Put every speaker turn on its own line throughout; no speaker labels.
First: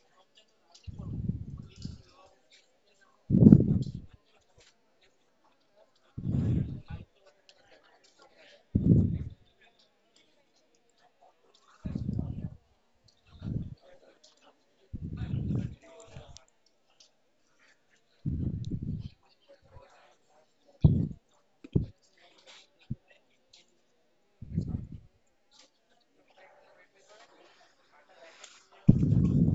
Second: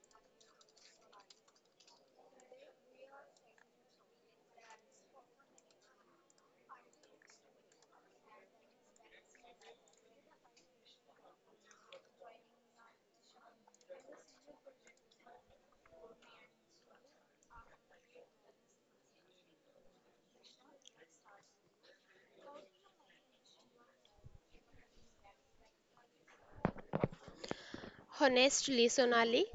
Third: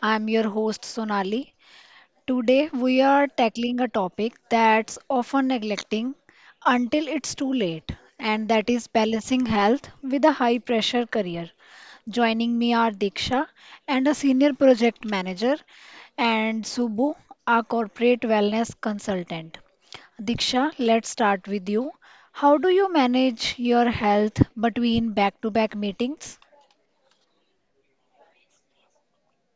I'm your host Sonali. Today we are tackling a topic that's often neglecting until it's too late, and that is balancing health with a high pressure career. Joining me are Diksha and a senior project manager, and Subbu, a corporate wellness consultant. Diksha, let's start with you. How do you manage your health between back to back meetings?
Honestly, Sonali,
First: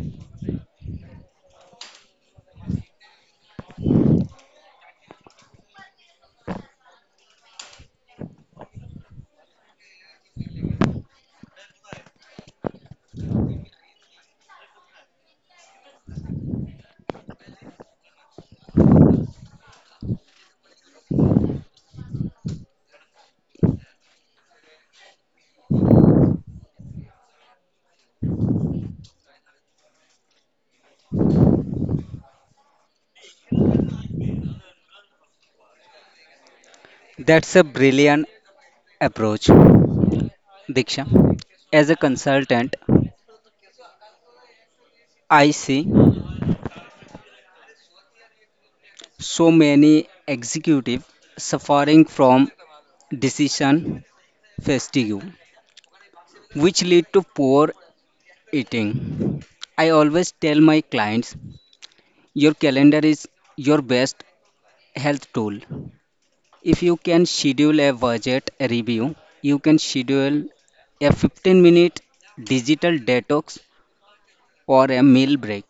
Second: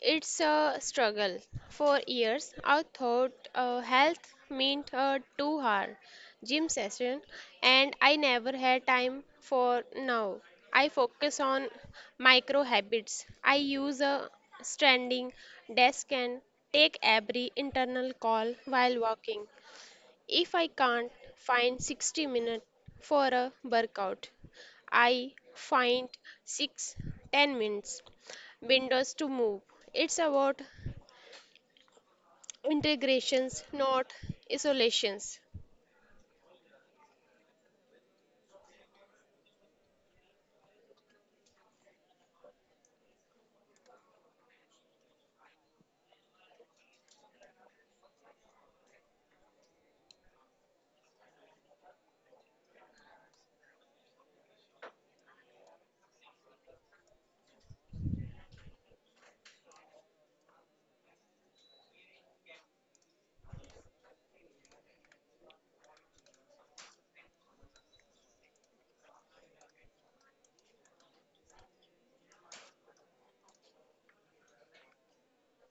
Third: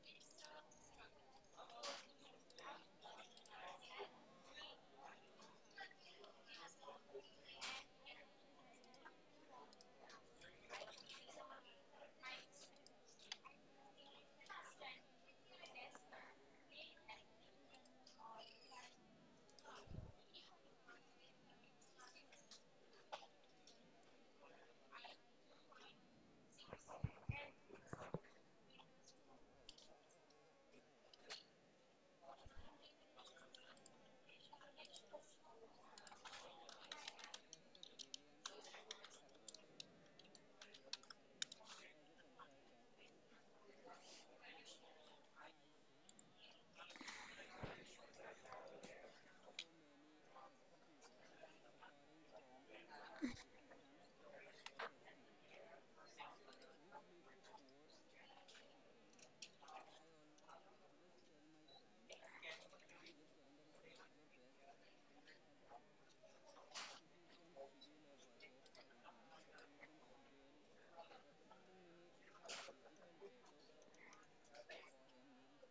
it's a struggle. For years, I thought health meant a 2 hour gym session, and I never had time for now. I focus on micro habits. I use a standing desk and take every internal call while walking. If I can't find 60 minutes for a workout, I find 6, 10 minutes windows to move. It's about integrations, not isolations.
That's a brilliant approach, Diksha. As a consultant, I see so many executives suffering from decision fatigue, which lead to poor eating. I always tell my clients, your calendar is your best health tool. If you can schedule a budget review, you can schedule a 15-minute digital detox or a meal break.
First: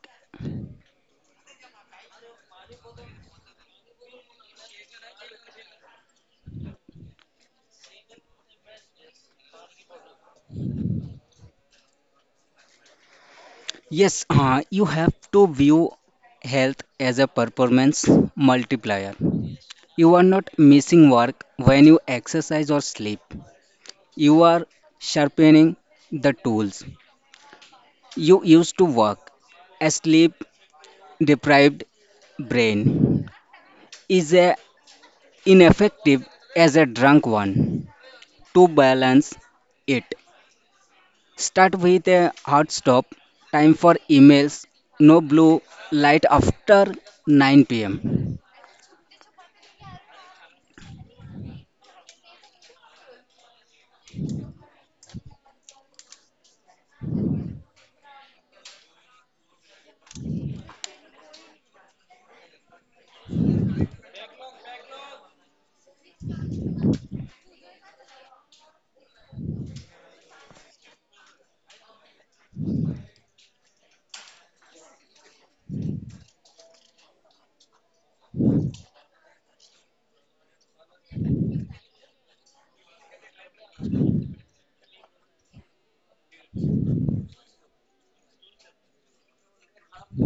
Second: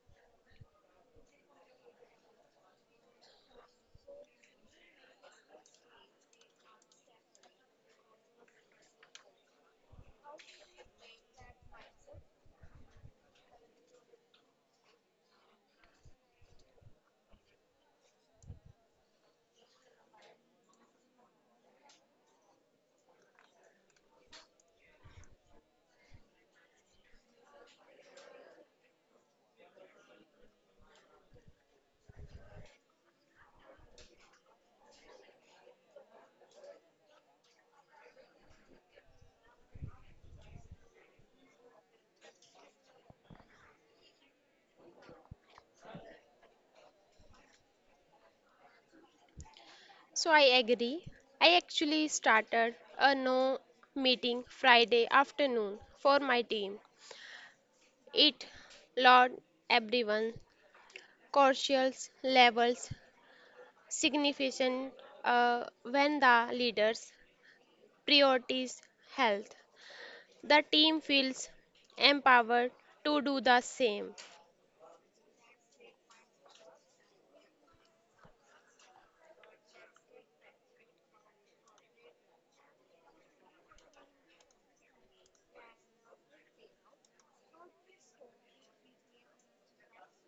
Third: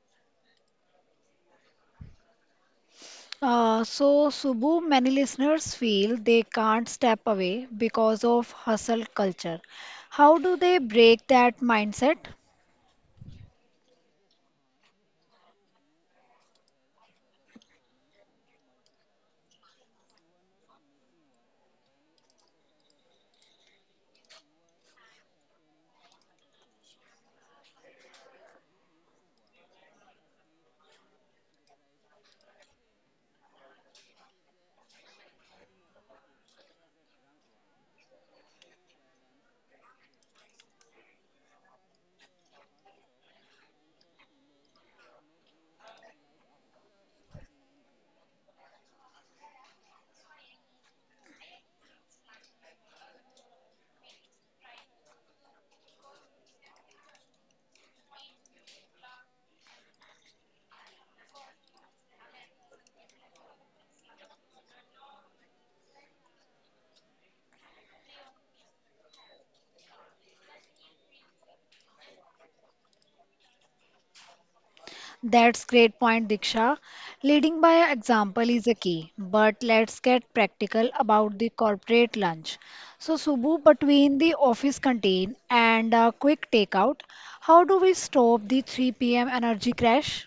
Subbu, many listeners feel they can't step away because of hustle culture. How do they break that mindset?
Yes, you have to view health as a performance multiplier. You are not missing work when you exercise or sleep. You are sharpening the tools you used to work. A sleep deprived brain is a ineffective as a drunk one. To balance it, start with a hard stop. Time for emails. No blue light after 9 pm.
So I agree. I actually started a no meeting Friday afternoon for my team. It Lord everyone cautious levels significant when the leaders priorities health. The team feels empowered to do the same.
That's great point, Diksha. Leading by example is a key, but let's get practical about the corporate lunch. So, Subbu, between the office canteen and a quick takeout, how do we stop the 3 p.m. energy crash?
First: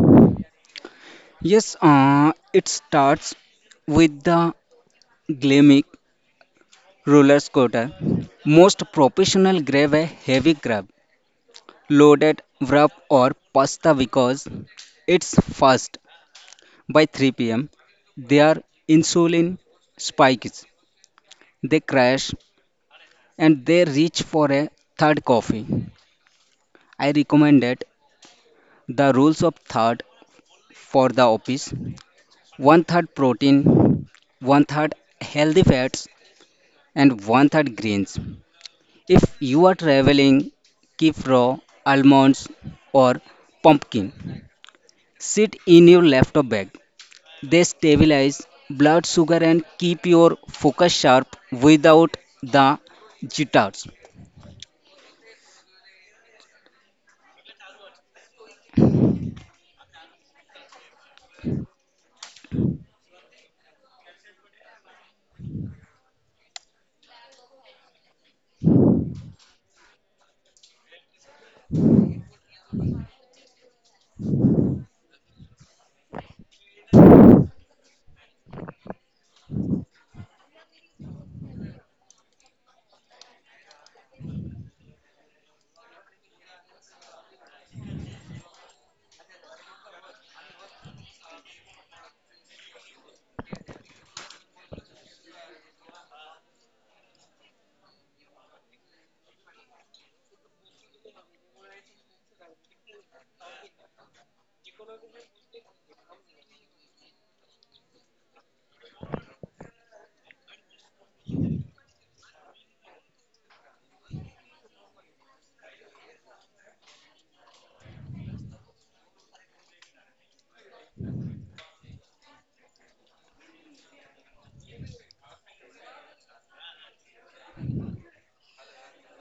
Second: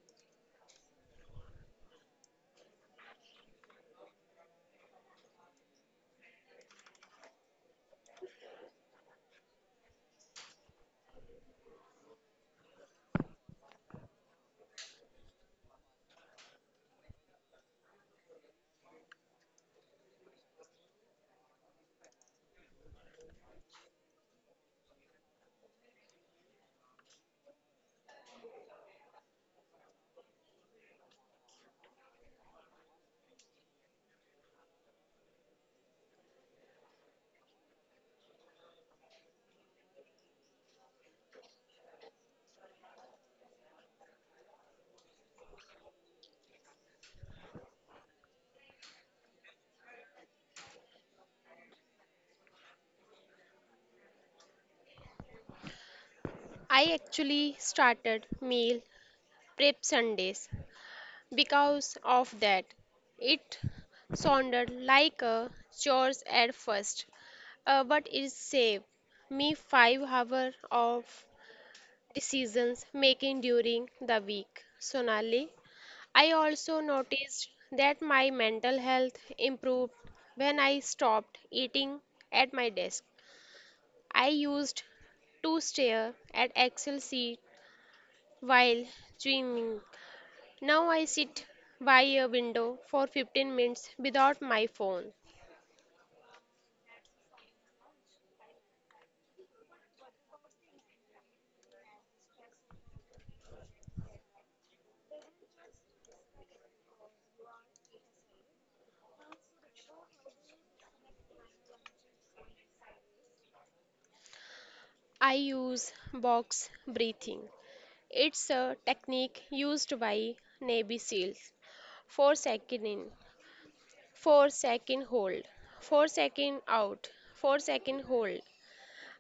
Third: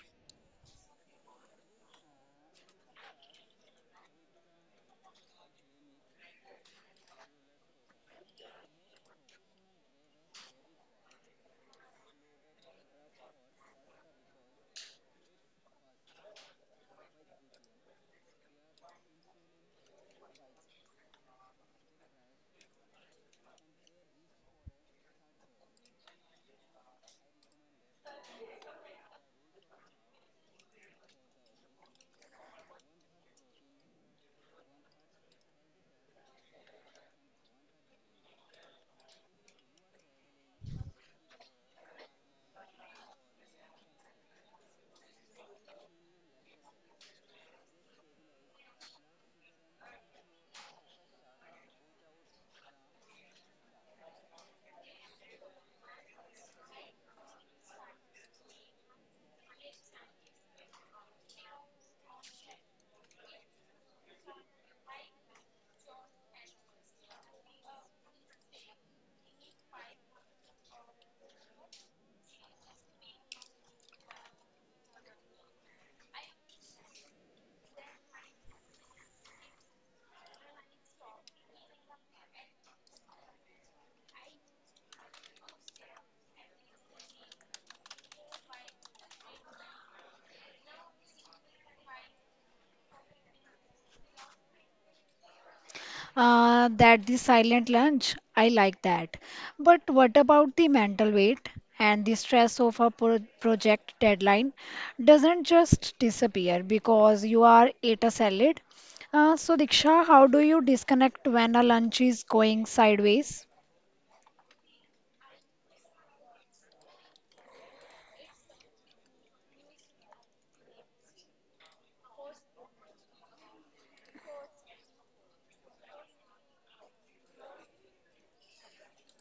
Yes, it starts with the glamic roller scooter. Most professional grab a heavy crab, loaded wrap or pasta because it's fast. By 3 p.m., their insulin spikes. They crash and they reach for a third coffee. I recommend it. The rules of third for the office, one third protein, one third healthy fats, and one third grains. If you are traveling, keep raw almonds or pumpkin. Sit in your laptop bag. They stabilize blood sugar and keep your focus sharp without the jitters.
I actually started meal prep Sundays because of that. It sounded like a chore at first, but it saved me 5 hours of decisions making during the week. Sonali, I also noticed that my mental health improved when I stopped eating at my desk. I used to stare at Excel sheet while dreaming. Now I sit by a window for 15 minutes without my phone.
That the silent lunch, I like that. But what about the mental weight and the stress of a project deadline doesn't just disappear because you are ate a salad. So Diksha, how do you disconnect when a lunch is going sideways?
I use box breathing. It's a technique used by Navy SEALs. 4 second in, 4-second hold, 4-second out, 4-second hold.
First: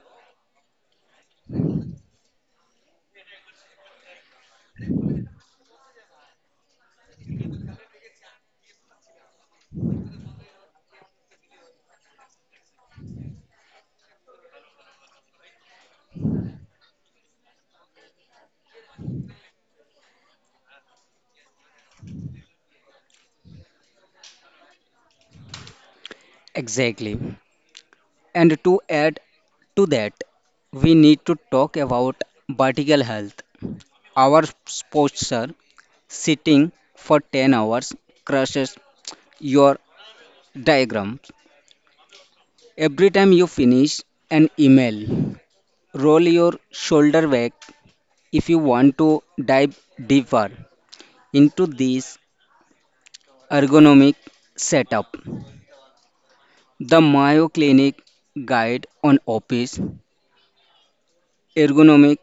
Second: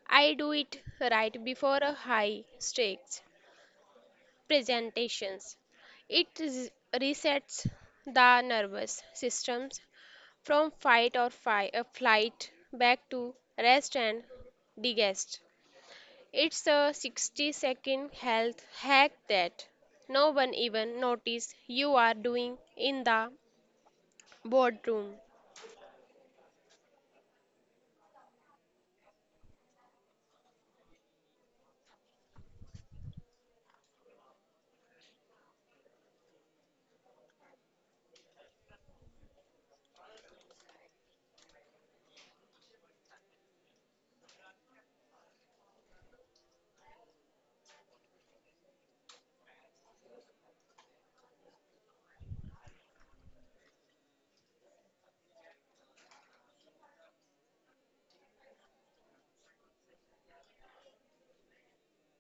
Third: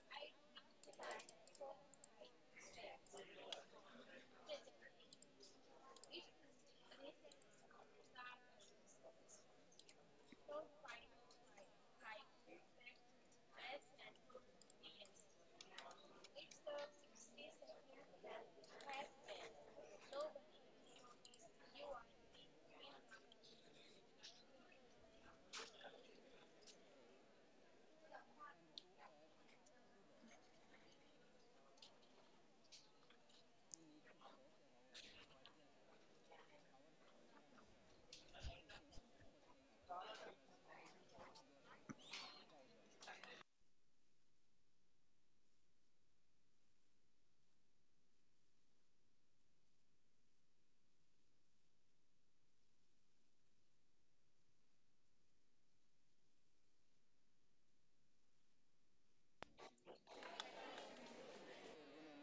I do it right before a high stakes presentations. It resets the nervous systems from fight or flight back to rest and digest. It's a 60-second health hack that no one even notice you are doing in the boardroom.
Exactly. And to add to that, we need to talk about vertical health. Our posture, sitting for 10 hours, crushes your diagrams. Every time you finish an email, roll your shoulder back if you want to dive deeper into this ergonomic setup. The Mayo Clinic Guide on Office Ergonomic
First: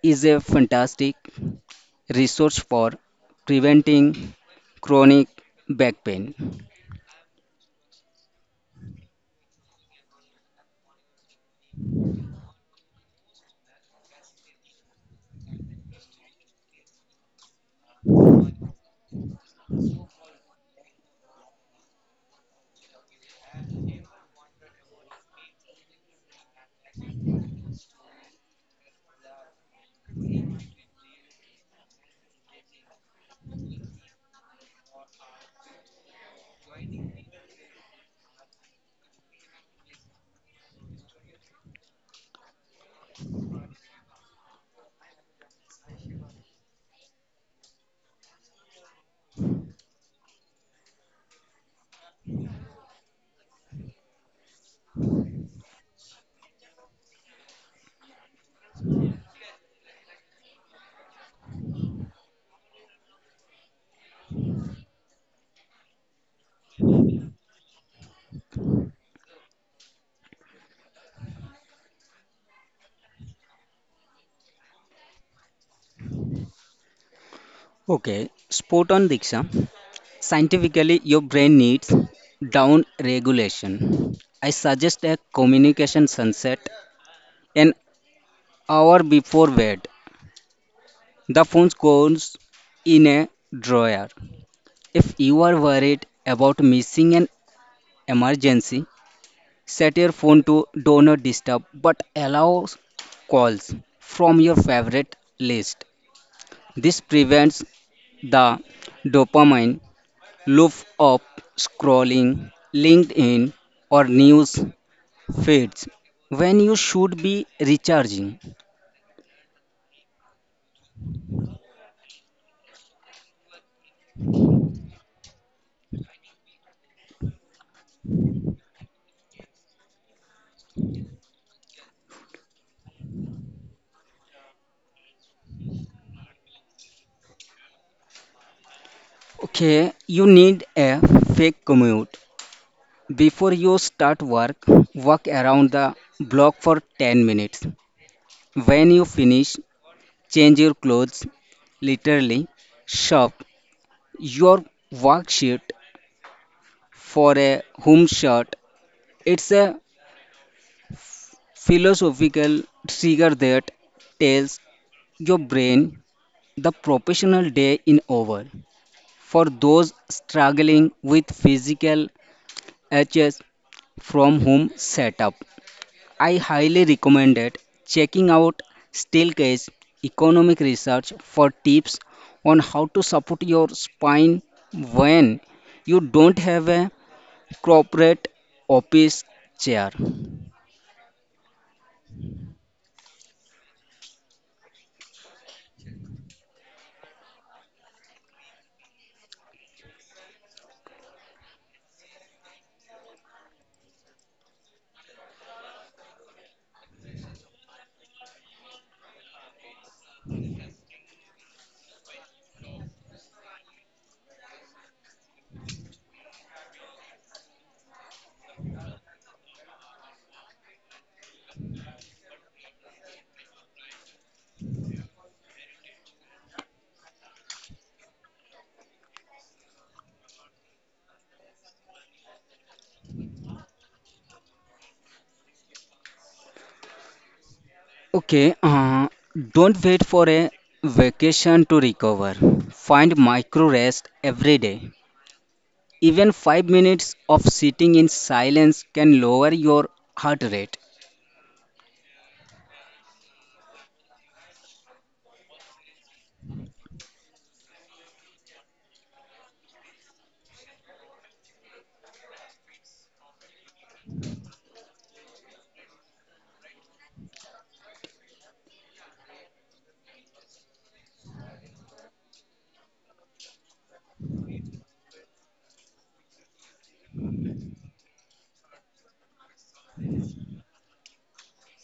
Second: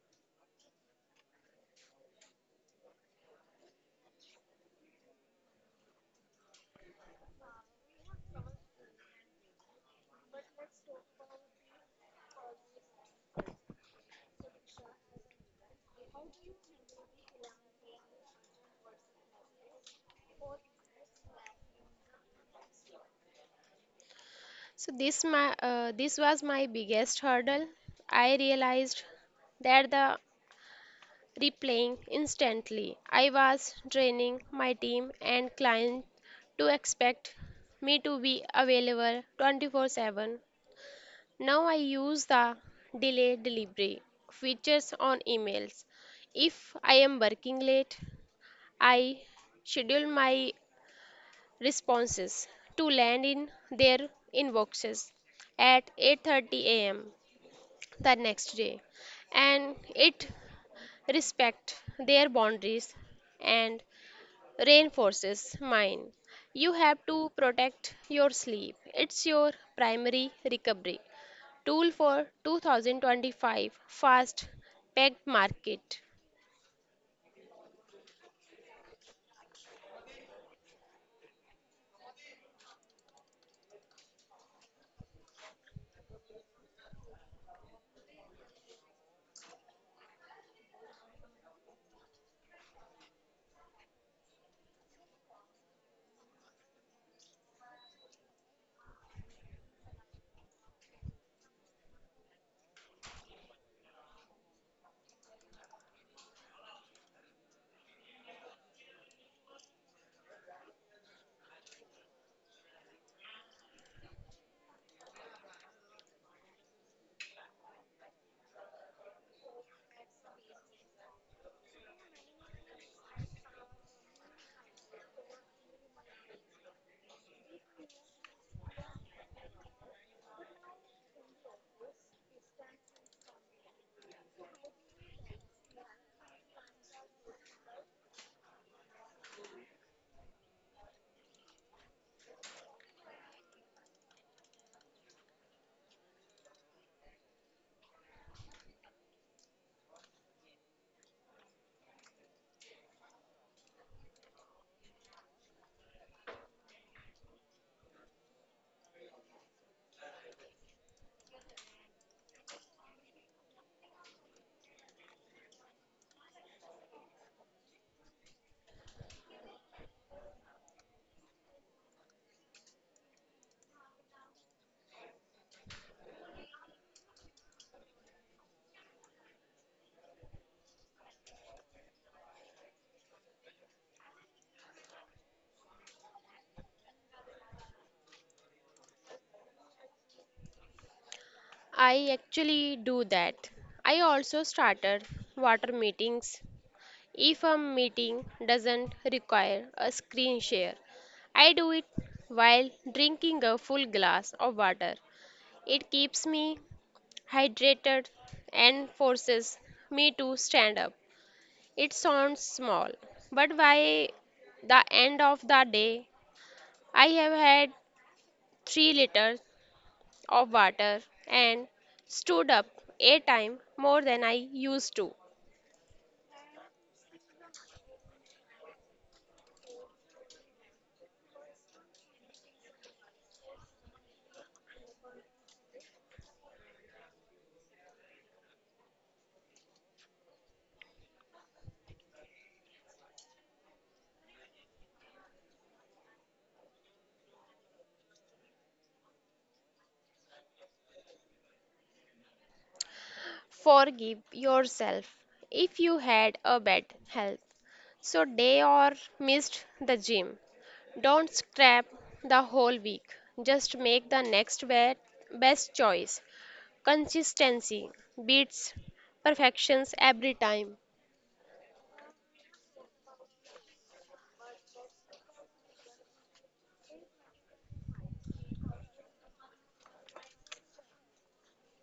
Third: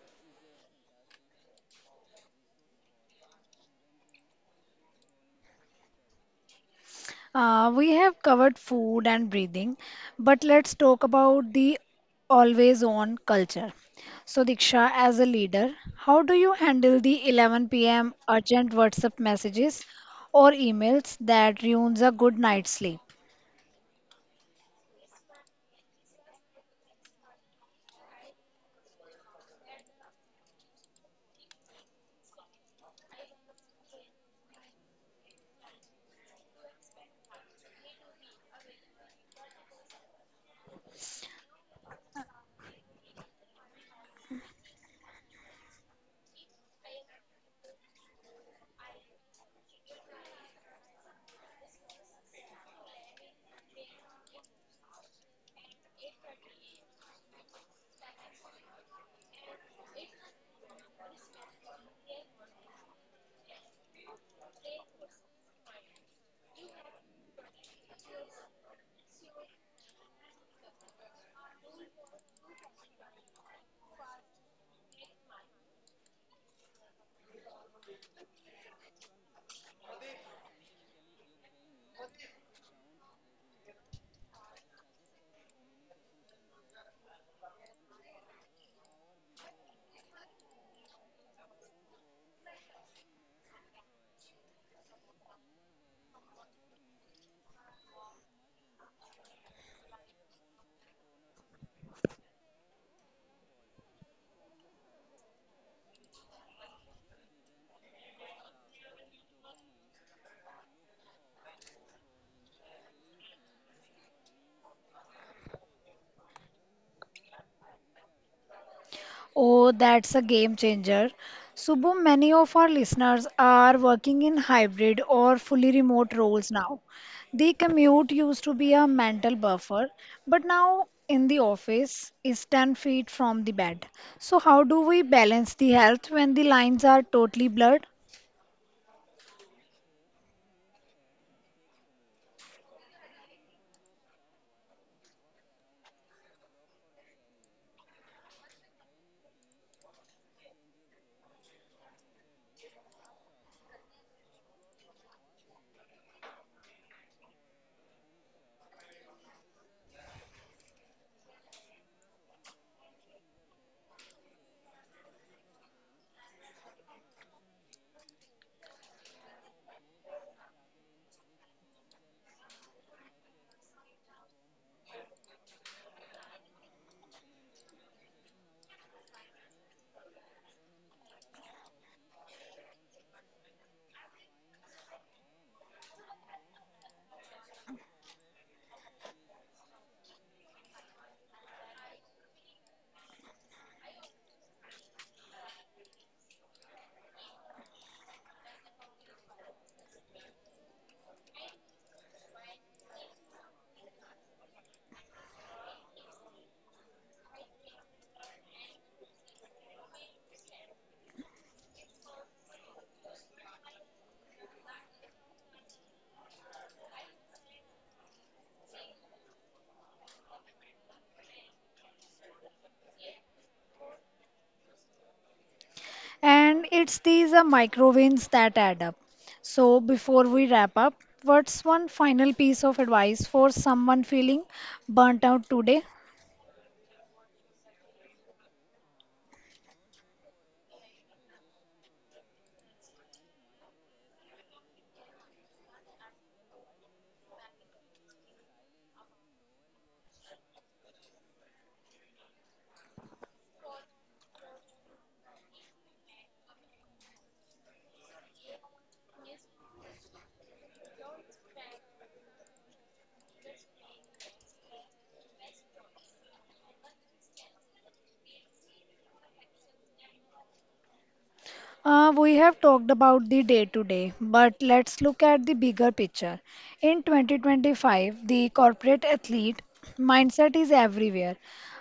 is a fantastic resource for preventing chronic back pain.
We have covered food and breathing, but let's talk about the always on culture. So, Diksha, as a leader, how do you handle the 11 p.m. urgent WhatsApp messages or emails that ruins a good night's sleep?
This was my biggest hurdle. I realized that the replaying instantly. I was training my team and clients to expect me to be available 24/7. Now I use the delay delivery features on emails. If I am working late, I schedule my responses to land in their inboxes at 8:30 a.m. the next day and it respect their boundaries and reinforces mine. You have to protect your sleep. It's your primary recovery tool for 2025 fast packed market.
Okay, spot on Diksha. Scientifically, your brain needs down regulation. I suggest a communication sunset an hour before bed. The phone goes in a drawer. If you are worried about missing an emergency, set your phone to do not disturb but allow calls from your favorite list. This prevents the dopamine loop of scrolling LinkedIn or news feeds when you should be recharging.
Oh, that's a game changer. Subbu, many of our listeners are working in hybrid or fully remote roles now. The commute used to be a mental buffer, but now in the office is 10 feet from the bed. So, how do we balance the health when the lines are totally blurred?
Okay, you need a fake commute. Before you start work, walk around the block for 10 minutes. When you finish, change your clothes, literally. Shop your work shirt for a home shirt. It's a philosophical trigger that tells your brain the professional day is over. For those struggling with physical aches from home setup, I highly recommend it. Checking out Steelcase Economic Research for tips on how to support your spine when you don't have a corporate office chair.
I actually do that. I also started water meetings. If a meeting doesn't require a screen share, I do it while drinking a full glass of water. It keeps me hydrated and forces me to stand up. It sounds small, but by the end of the day, I have had 3 liters of water and stood up a time more than I used to.
And it's these micro wins that add up. So, before we wrap up, what's one final piece of advice for someone feeling burnt out today?
Okay, don't wait for a vacation to recover. Find micro rest every day. Even 5 minutes of sitting in silence can lower your heart rate.
Forgive yourself if you had a bad health so day or missed the gym. Don't scrap the whole week. Just make the next best choice. Consistency beats perfections every time.
We have talked about the day to day, but let's look at the bigger picture. In 2025, the corporate athlete mindset is everywhere.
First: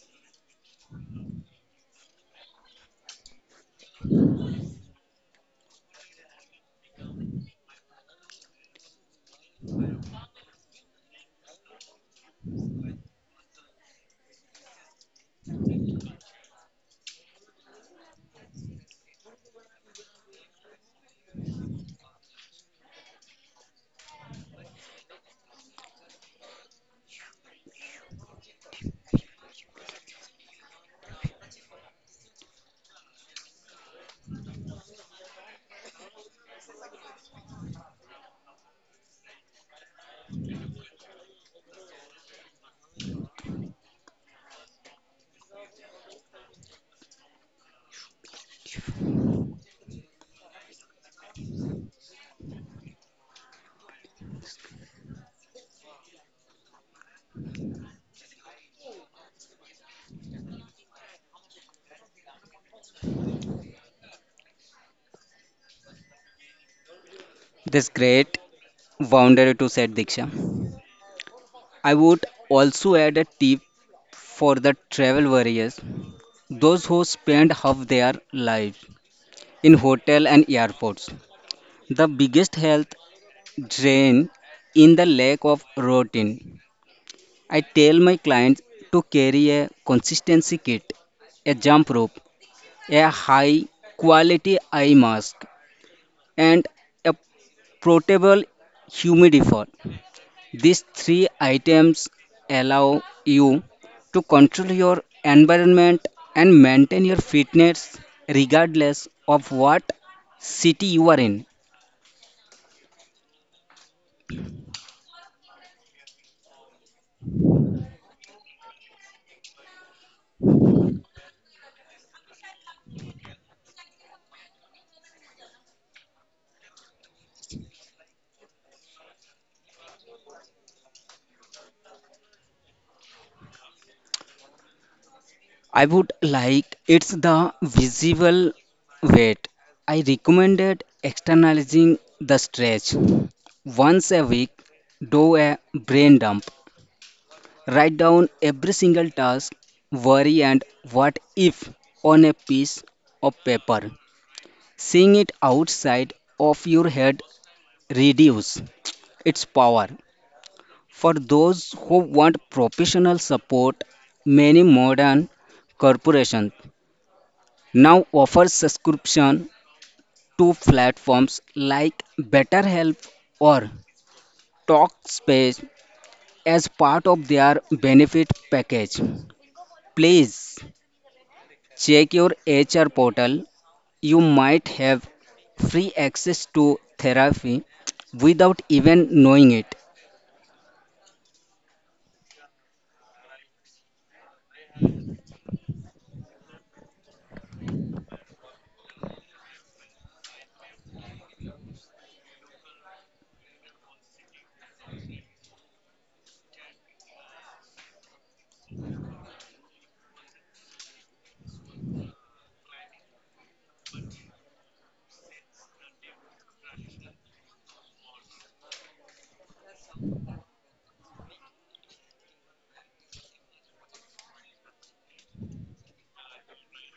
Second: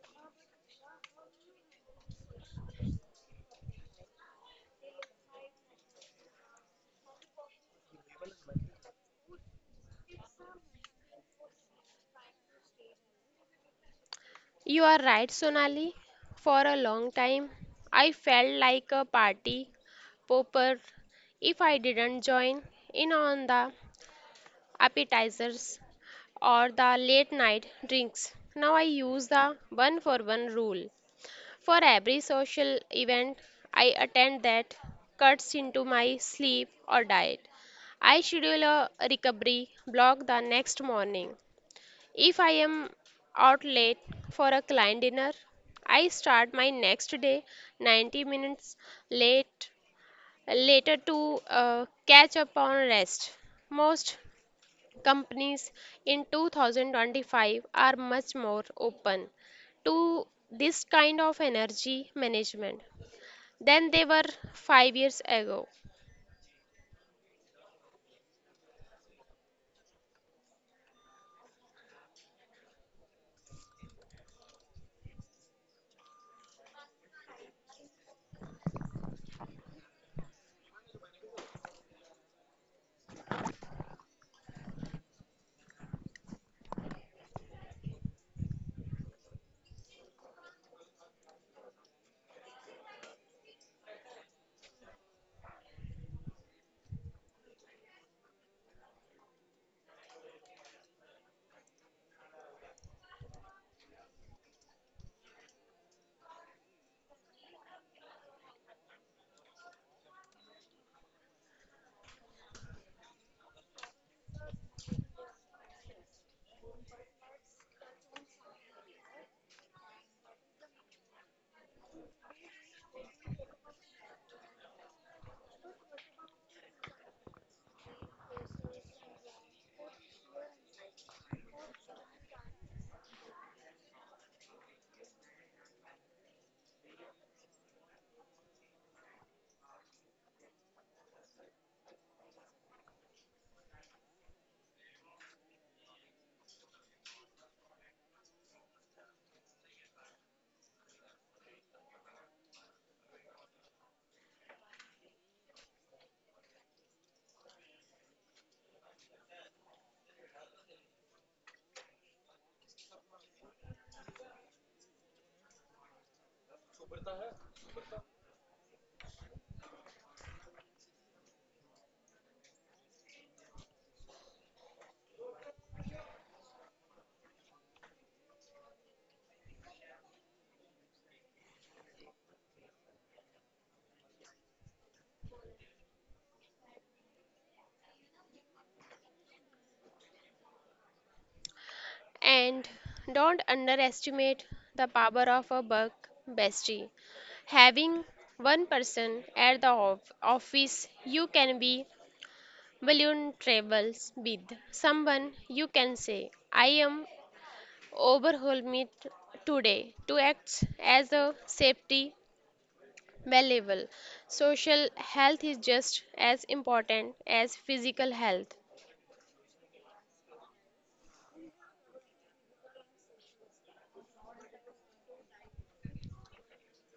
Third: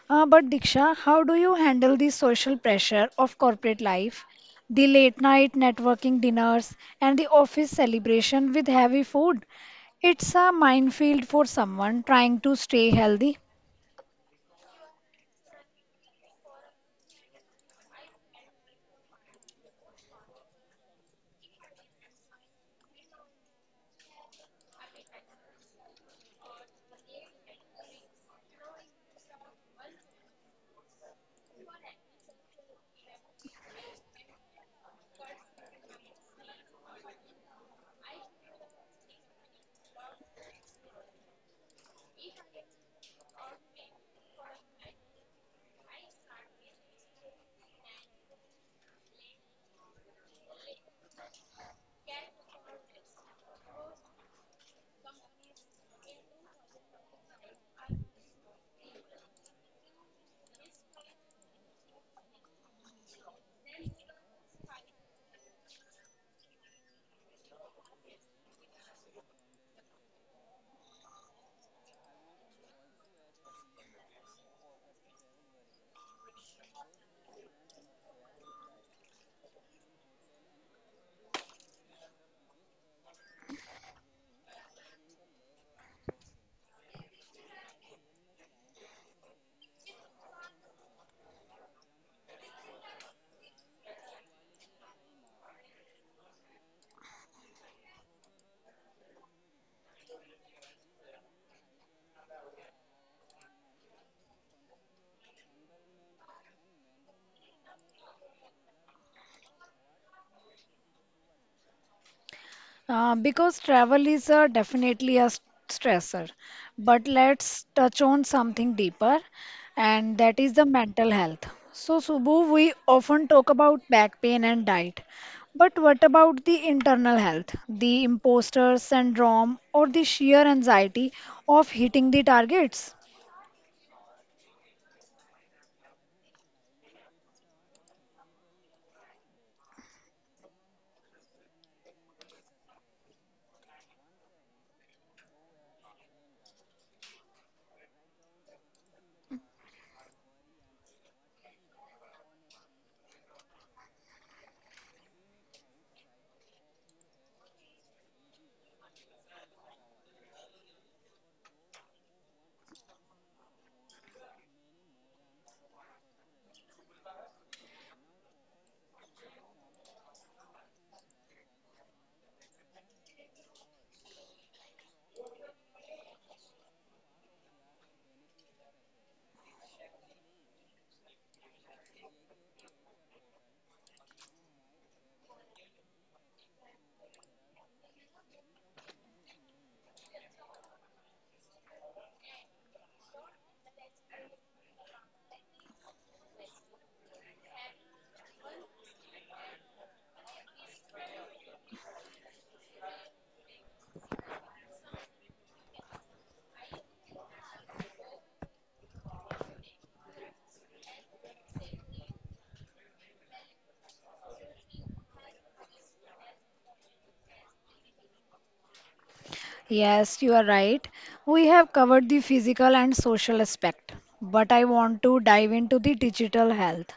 But Diksha, how do you handle the social pressure of corporate life, the late night networking dinners, and the office celebration with heavy food? It's a minefield for someone trying to stay healthy.
You are right, Sonali. For a long time, I felt like a party popper if I didn't join in on the appetizers or the late night drinks. Now I use the one for one rule. For every social event I attend that cuts into my sleep or diet. I schedule a recovery block the next morning. If I am out late for a client dinner, I start my next day 90 minutes late later to catch up on rest. Most companies in 2025 are much more open to this kind of energy management than they were 5 years ago.
This great boundary to set Diksha. I would also add a tip for the travel warriors, those who spend half their lives in hotel and airports. The biggest health drain in the lack of routine. I tell my clients to carry a consistency kit, a jump rope, a high quality eye mask, and a portable humidifier. These 3 items allow you to control your environment and maintain your fitness regardless of what city you are in.
Because travel is definitely a stressor. But let's touch on something deeper, and that is the mental health. So, Subbu, we often talk about back pain and diet. But what about the internal health, the imposter syndrome, or the sheer anxiety of hitting the targets?
I would like it's the visible weight. I recommended externalizing the stretch once a week, do a brain dump. Write down every single task, worry, and what if on a piece of paper. Seeing it outside of your head reduce its power. For those who want professional support, many modern corporations now offer subscription to platforms like BetterHelp or TalkSpace as part of their benefit package. Please check your HR portal. You might have free access to therapy without even knowing it.
And don't underestimate the power of a buck bestie. Having one person at the office you can be vulnerable with. Someone you can say, I am overwhelmed today, to act as a safety valuable. Social health is just as important as physical health.
Yes, you are right. We have covered the physical and social aspect, but I want to dive into the digital health.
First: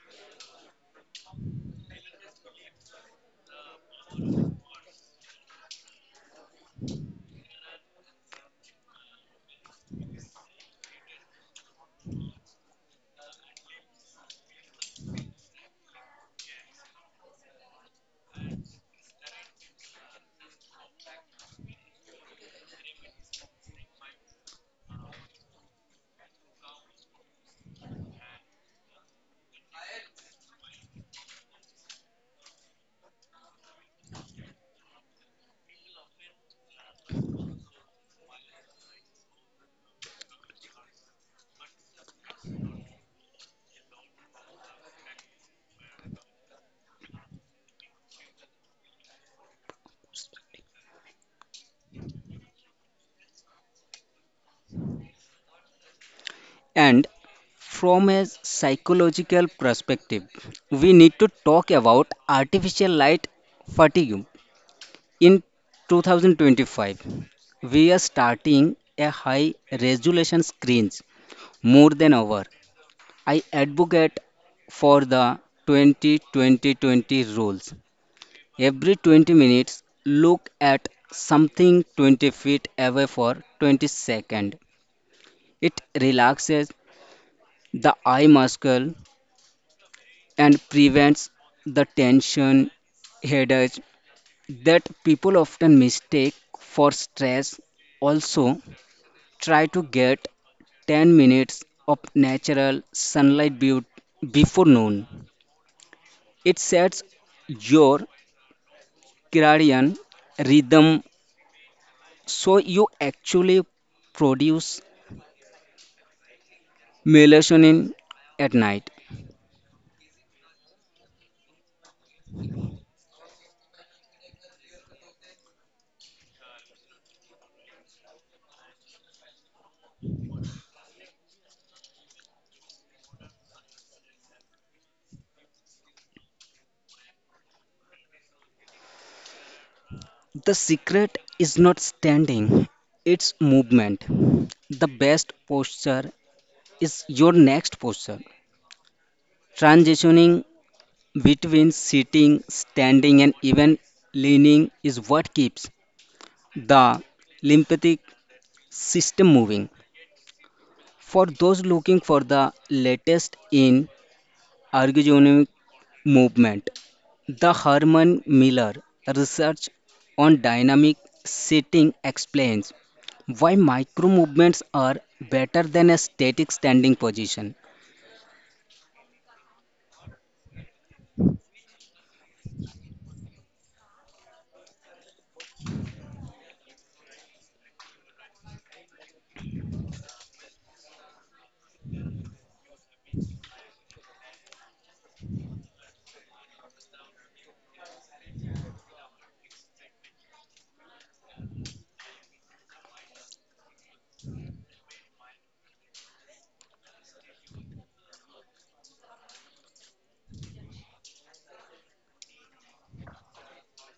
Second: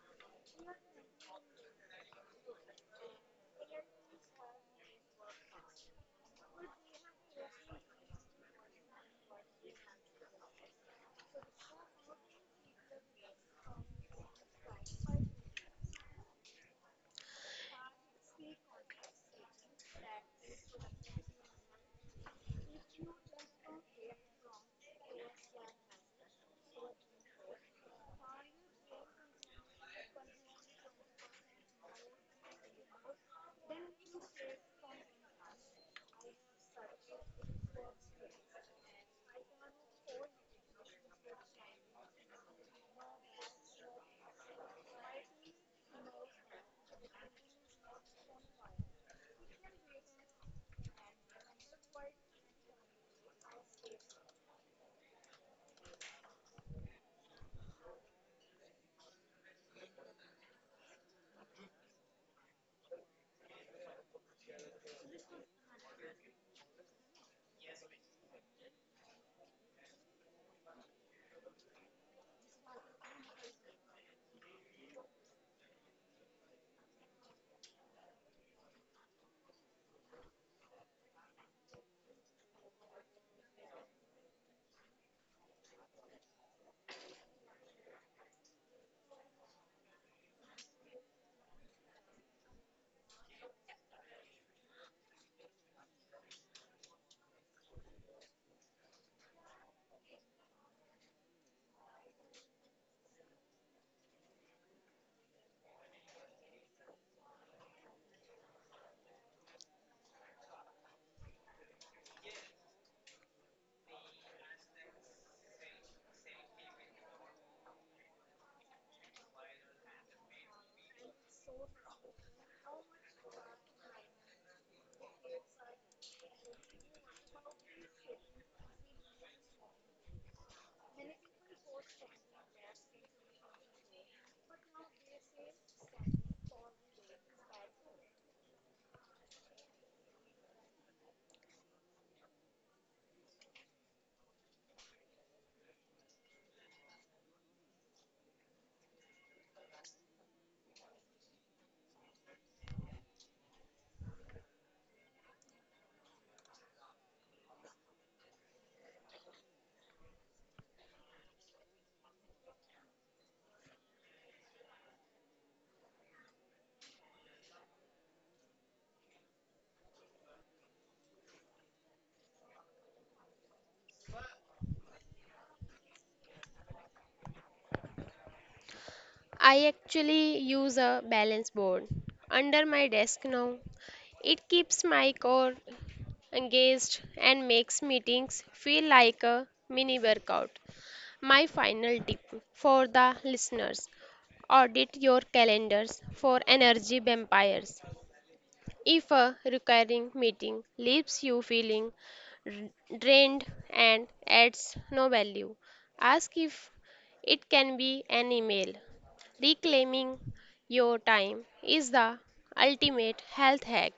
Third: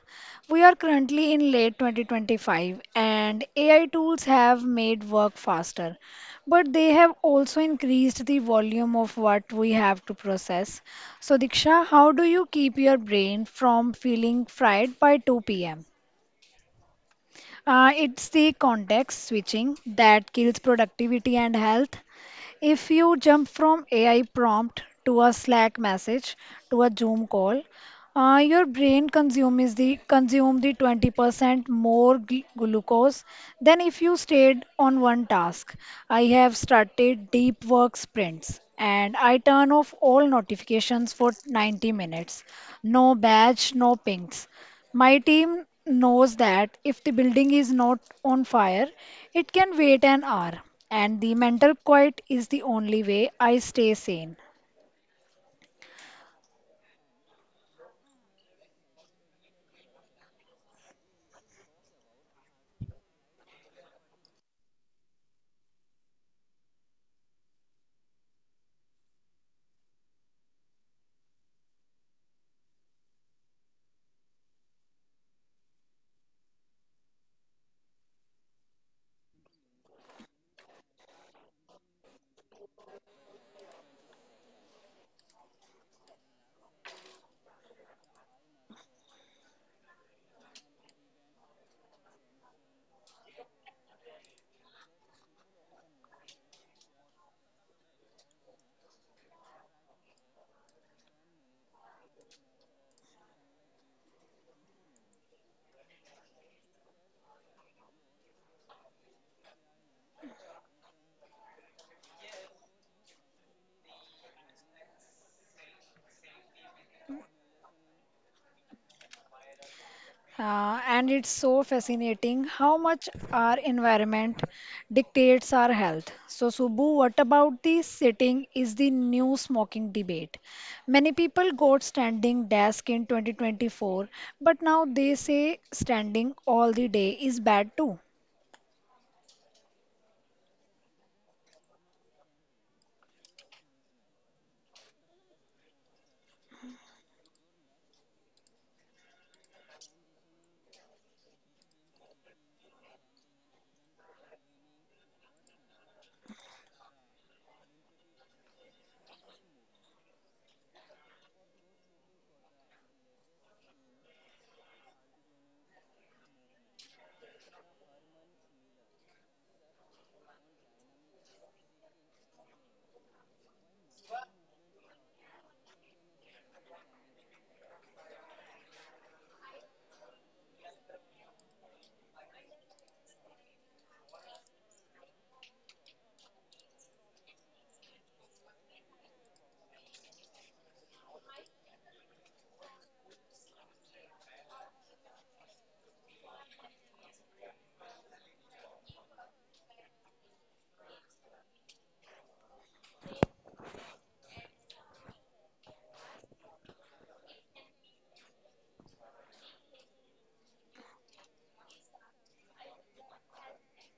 We are currently in late 2025 and AI tools have made work faster, but they have also increased the volume of what we have to process. So, Diksha, how do you keep your brain from feeling fried by 2 p.m.? It's the context switching that kills productivity and health. If you jump from AI prompt to a Slack message to a Zoom call, your brain consume the 20% more glucose than if you stayed on one task. I have started deep work sprints and I turn off all notifications for 90 minutes. No badge, no pings. My team knows that if the building is not on fire, it can wait an hour, and the mental quiet is the only way I stay sane.
And from a psychological perspective, we need to talk about artificial light fatigue. In 2025, we are starting a high resolution screens more than ever. I advocate for the 20 20 20 rules. Every 20 minutes, look at something 20 feet away for 20 seconds. It relaxes the eye muscle and prevents the tension headache that people often mistake for stress. Also, try to get 10 minutes of natural sunlight before noon. It sets your circadian rhythm so you actually produce melatonin at night.
And it's so fascinating how much our environment dictates our health. So, Subbu, what about the sitting is the new smoking debate? Many people got standing desk in 2024, but now they say standing all the day is bad too.
The secret is not standing, it's movement. The best posture is your next posture. Transitioning between sitting, standing, and even leaning is what keeps the lymphatic system moving. For those looking for the latest in Archegonic movement. The Herman Miller research on dynamic seating explains why micro movements are better than a static standing position.
I actually use a balance board under my desk now. It keeps my core engaged and makes meetings feel like a mini workout. My final tip for the listeners audit your calendars for energy vampires. If a recurring meeting leaves you feeling drained and adds no value, ask if it can be an email. Reclaiming your time is the ultimate health hack.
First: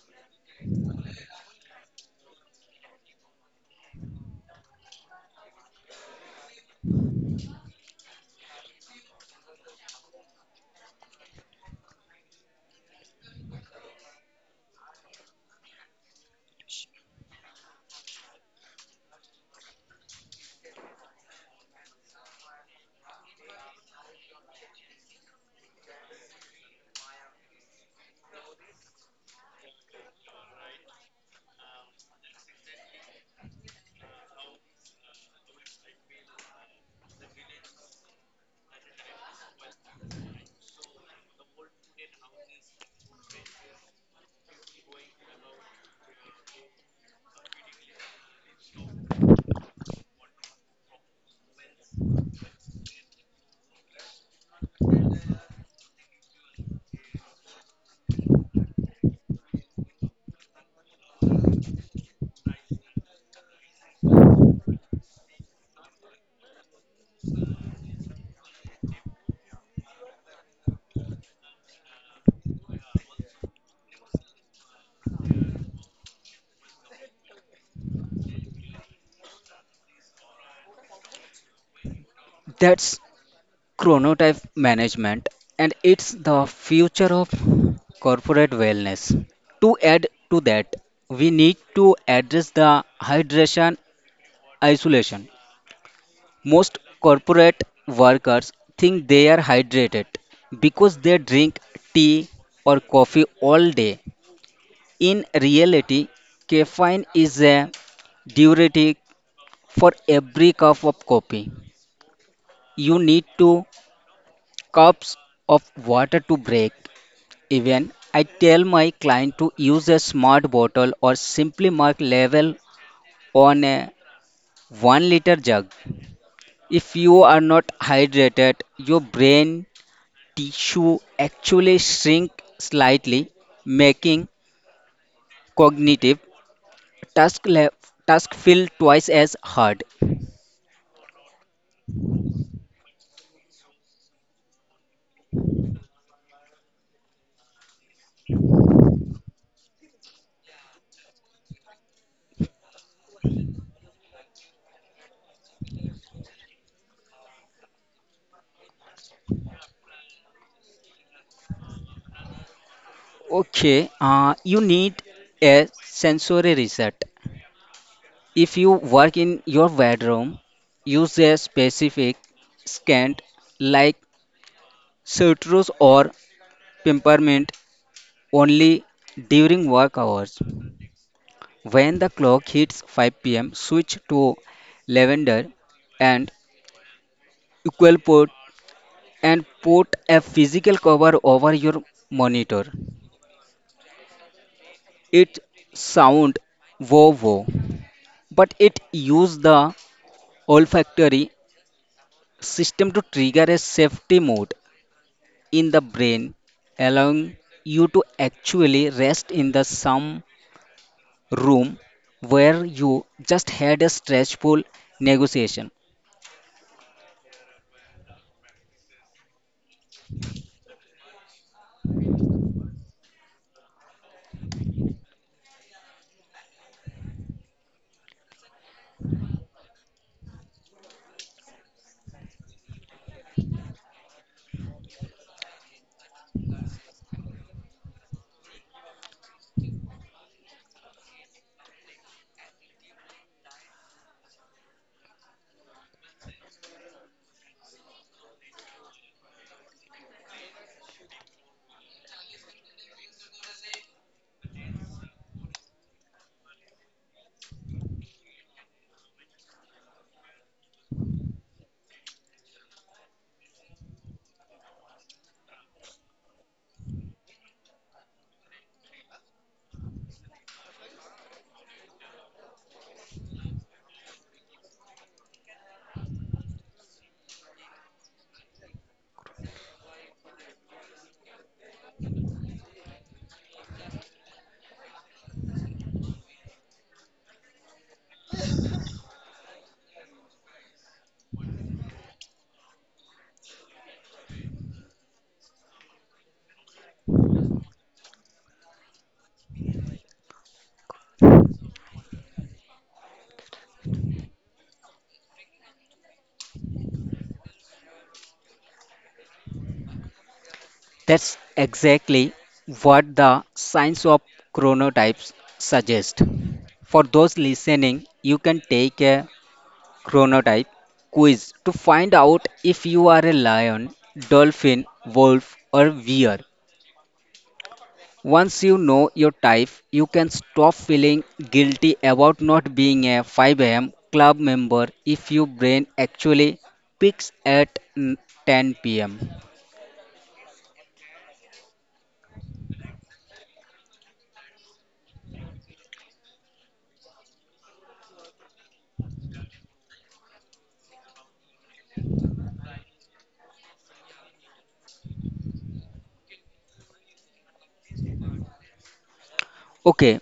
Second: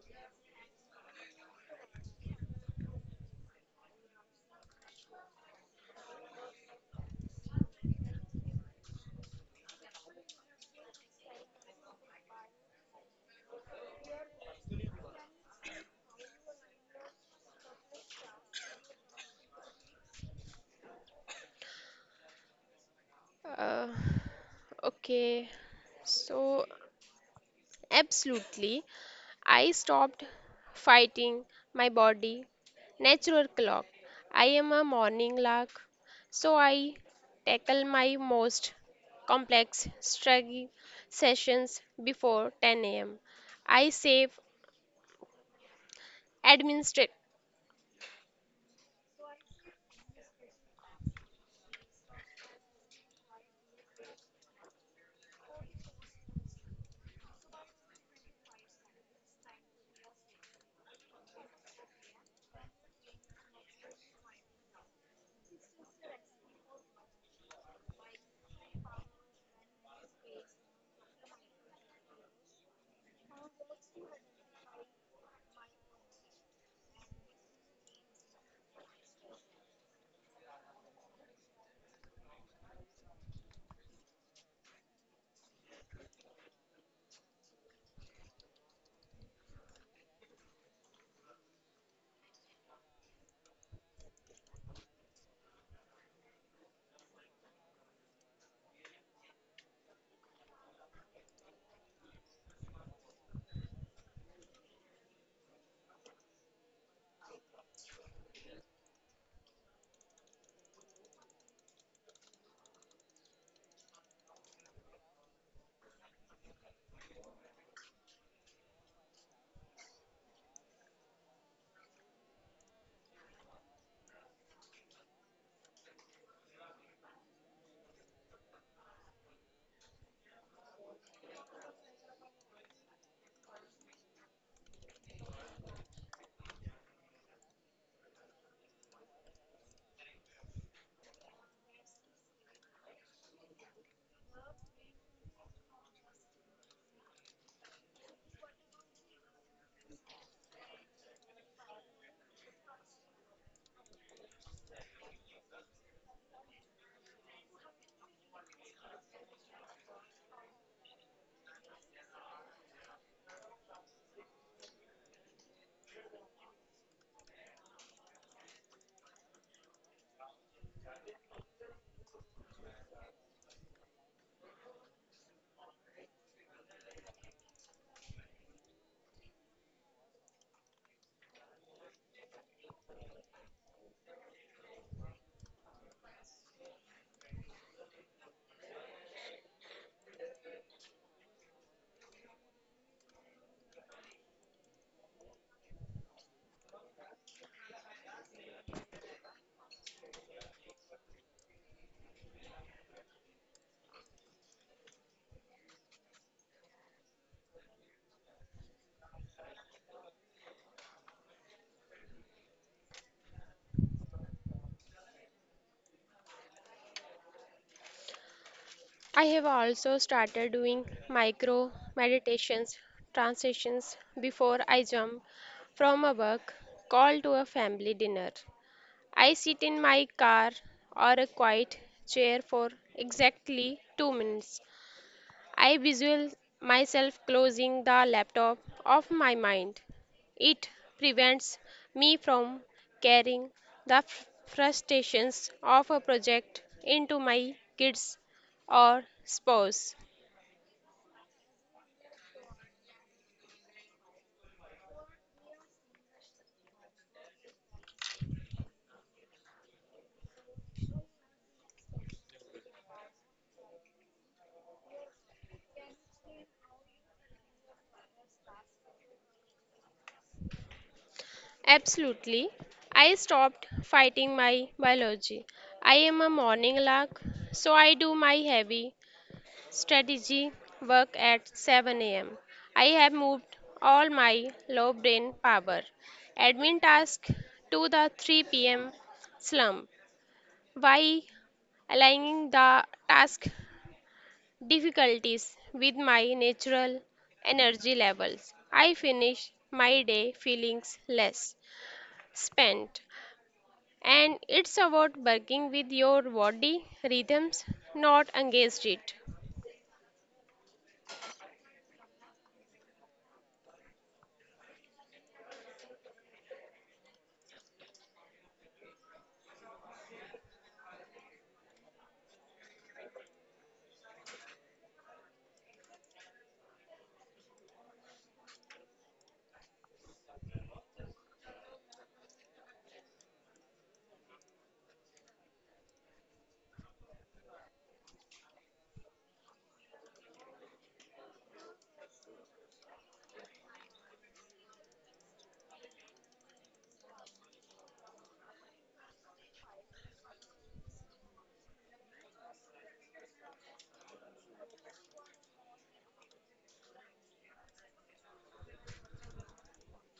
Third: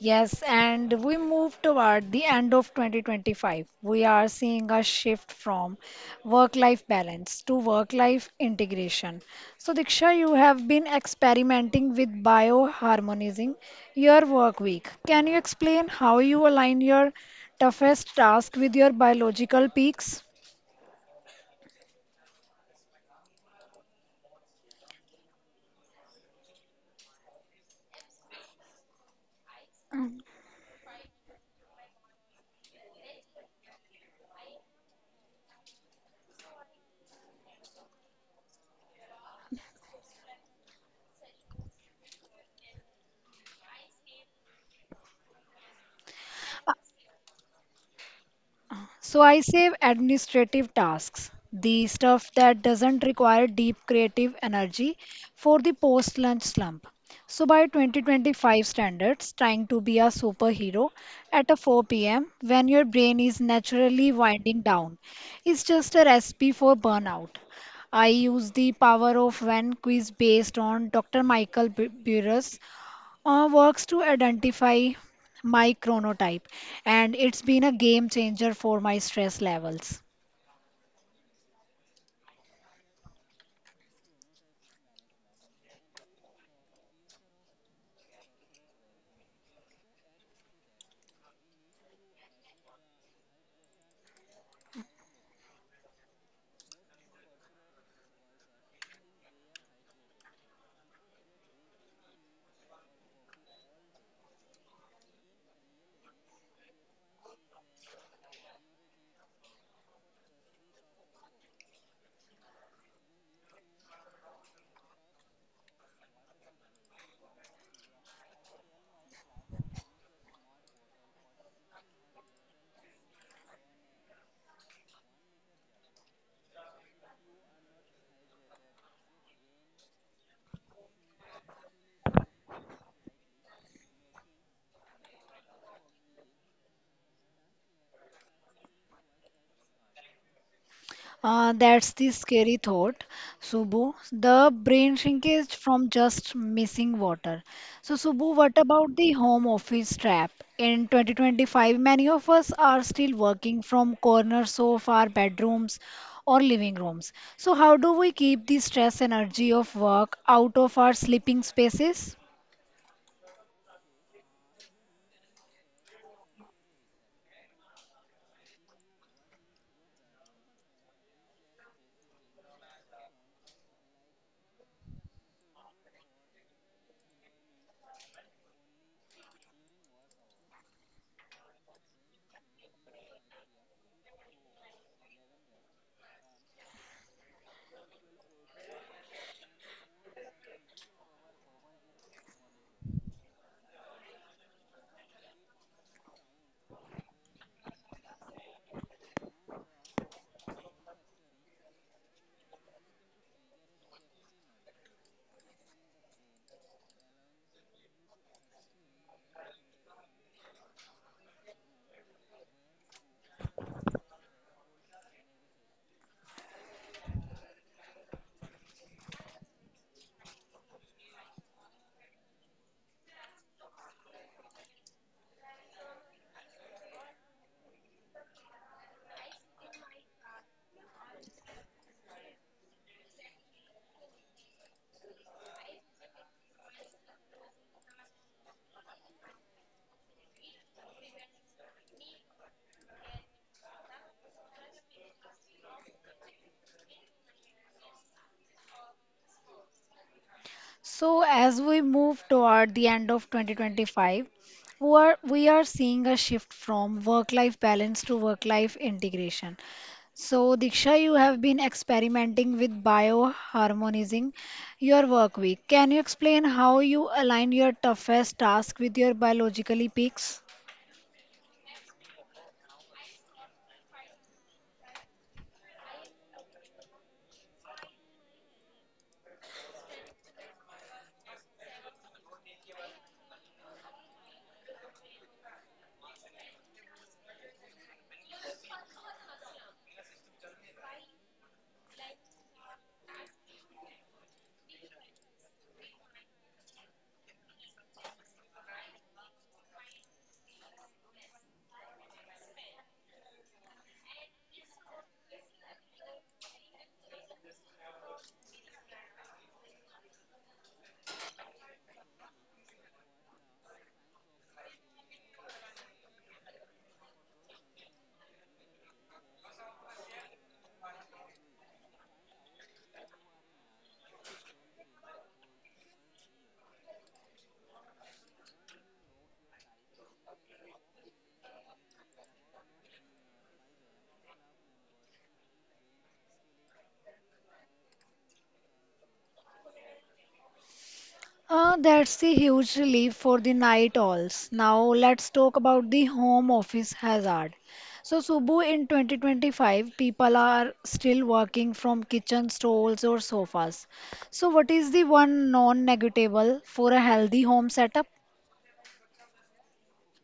Yes, and we move toward the end of 2025. We are seeing a shift from work-life balance to work-life integration. So, Diksha, you have been experimenting with bioharmonizing your work week. Can you explain how you align your toughest task with your biological peaks?
Uh, okay, so absolutely. I stopped fighting my body. Natural clock. I am a morning lark, so I tackle my most complex strategy sessions before 10 a.m. I save administrate.
So I save administrative tasks, the stuff that doesn't require deep creative energy for the post-lunch slump. So by 2025 standards, trying to be a superhero at a 4 p.m. when your brain is naturally winding down is just a recipe for burnout. I use the power of one quiz based on Dr. Michael Burr's works to identify my chronotype, and it's been a game changer for my stress levels.
That's chronotype management, and it's the future of corporate wellness. To add to that, we need to address the hydration isolation. Most corporate workers think they are hydrated because they drink tea or coffee all day. In reality, caffeine is a diuretic for every cup of coffee. You need 2 cups of water to break. Even I tell my client to use a smart bottle or simply mark level on a 1 liter jug. If you are not hydrated, your brain tissue actually shrink slightly, making cognitive task le- task feel twice as hard.
That's the scary thought, Subbu. The brain shrinkage from just missing water. So, Subbu, what about the home office trap? In 2025, many of us are still working from corners of our bedrooms or living rooms. So, how do we keep the stress energy of work out of our sleeping spaces?
Okay, you need a sensory reset. If you work in your bedroom, use a specific scent like citrus or peppermint only during work hours. When the clock hits 5 p.m., switch to lavender and equal and put a physical cover over your monitor. It sound wow wow, but it use the olfactory system to trigger a safety mode in the brain, allowing you to actually rest in the some room where you just had a stressful negotiation.
I have also started doing micro meditations, transitions before I jump from a work call to a family dinner. I sit in my car or a quiet chair for exactly 2 minutes. I visual myself closing the laptop of my mind. It prevents me from carrying the frustrations of a project into my kids or spouse.
So, as we move toward the end of 2025, we are seeing a shift from work life balance to work life integration. So, Diksha, you have been experimenting with bioharmonizing your work week. Can you explain how you align your toughest task with your biologically peaks?
Absolutely. I stopped fighting my biology. I am a morning lark, so I do my heavy strategy work at 7 a.m. I have moved all my low brain power admin task to the 3 p.m. slump by aligning the task difficulties with my natural energy levels. I finish my day feeling less spent. And it's about working with your body rhythms, not against it.
That's exactly what the science of chronotypes suggest. For those listening, you can take a chronotype quiz to find out if you are a lion, dolphin, wolf, or bear. Once you know your type, you can stop feeling guilty about not being a 5 a.m. club member if your brain actually peaks at 10 p.m.
That's a huge relief for the night owls. Now let's talk about the home office hazard. So Subbu, in 2025, people are still working from kitchen stalls or sofas. So what is the one non-negotiable for a healthy home setup?
Okay,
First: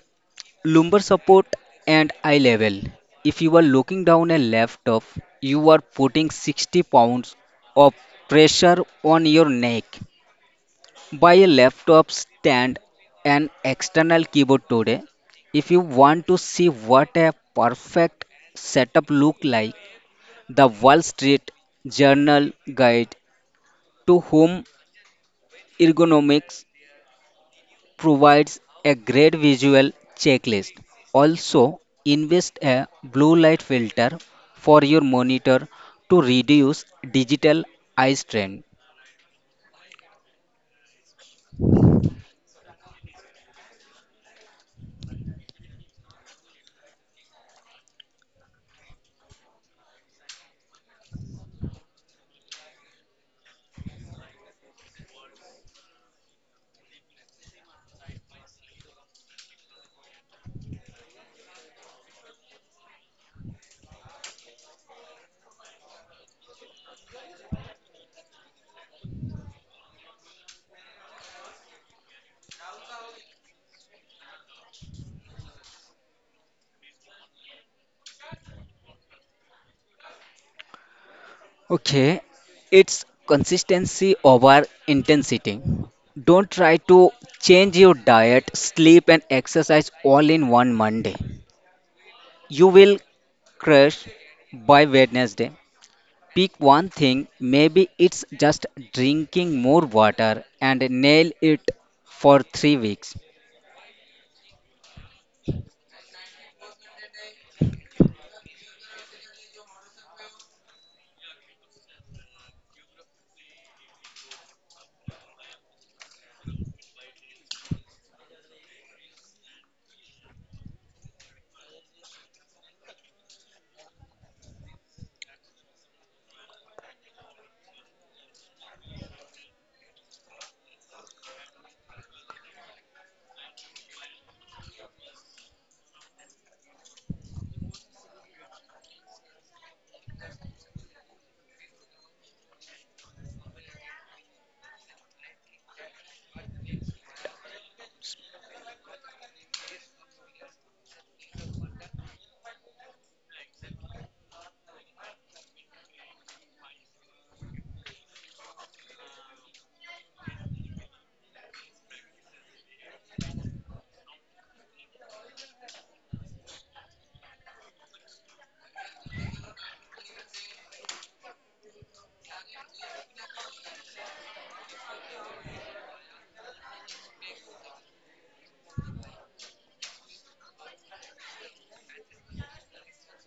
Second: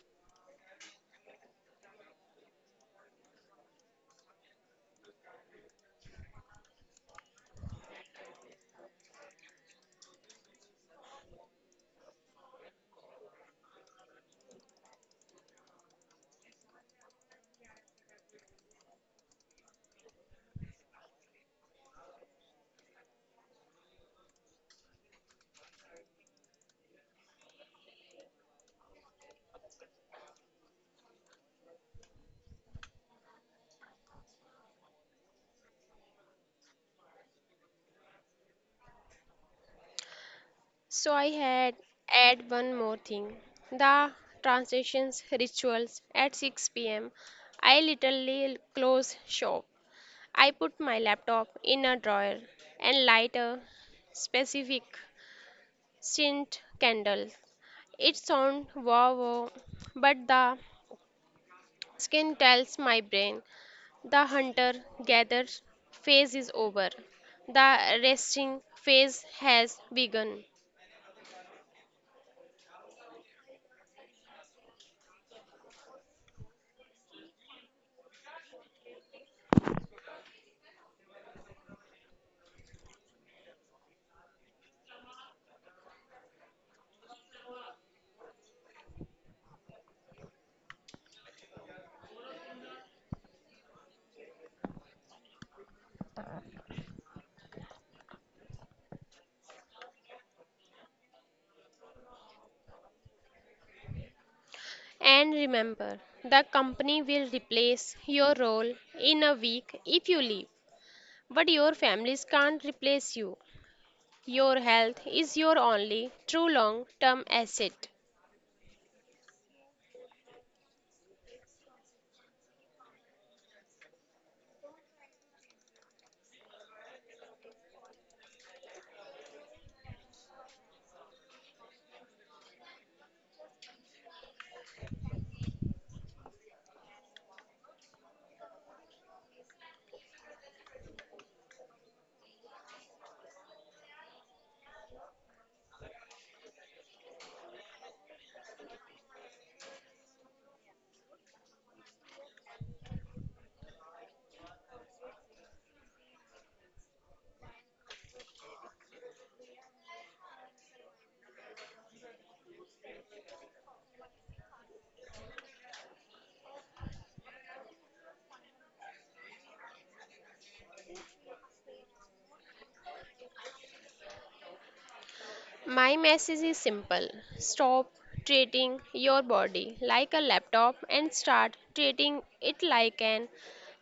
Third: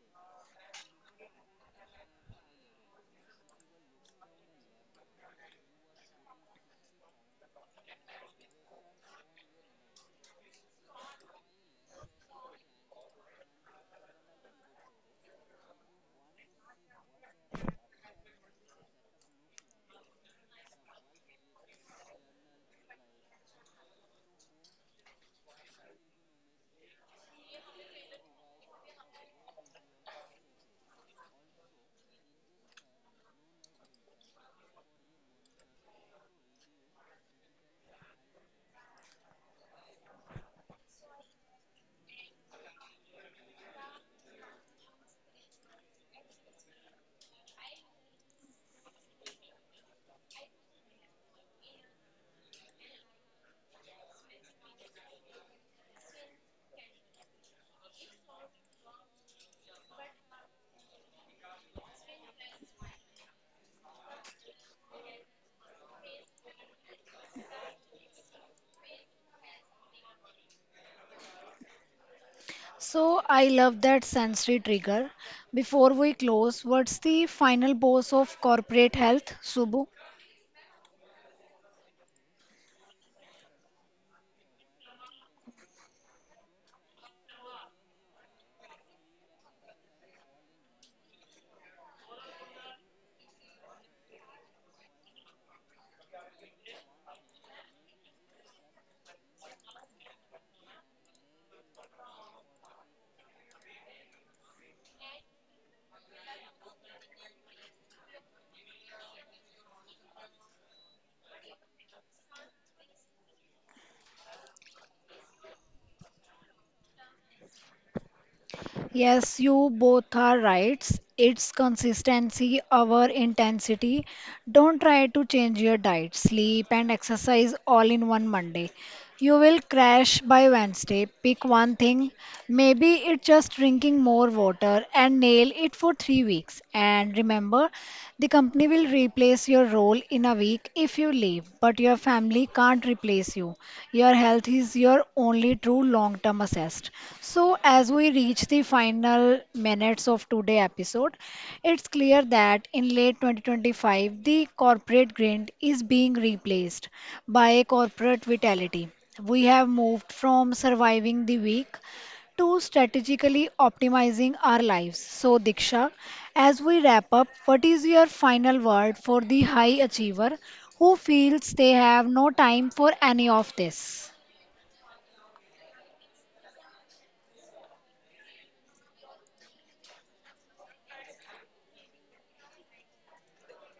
lumbar support and eye level. If you are looking down a laptop, you are putting 60 pounds of pressure on your neck. Buy a laptop stand and external keyboard today. If you want to see what a perfect setup look like, the Wall Street Journal guide to home ergonomics provides a great visual checklist. Also, invest a blue light filter for your monitor to reduce digital eye strain.
So I had add one more thing. The transitions rituals at 6 pm. I literally close shop. I put my laptop in a drawer and light a specific scent candle. It sounds wow, wow, but the skin tells my brain the hunter gatherer phase is over. The resting phase has begun.
So I love that sensory trigger. Before we close, what's the final boss of corporate health, Subbu?
Okay, it's consistency over intensity. Don't try to change your diet, sleep, and exercise all in one Monday. You will crash by Wednesday. Pick one thing, maybe it's just drinking more water and nail it for 3 weeks.
And remember, the company will replace your role in a week if you leave, but your families can't replace you. Your health is your only true long term asset.
Yes, you both are right. It's consistency over intensity. Don't try to change your diet, sleep, and exercise all in one Monday. You will crash by Wednesday. Pick one thing. Maybe it's just drinking more water and nail it for 3 weeks. And remember, the company will replace your role in a week if you leave, but your family can't replace you. Your health is your only true long term assessed. So, as we reach the final minutes of today's episode, it's clear that in late 2025, the corporate grind is being replaced by corporate vitality. We have moved from surviving the week to strategically optimizing our lives. So, Diksha, as we wrap up, what is your final word for the high achiever who feels they have no time for any of this?
My message is simple stop treating your body like a laptop and start treating it like an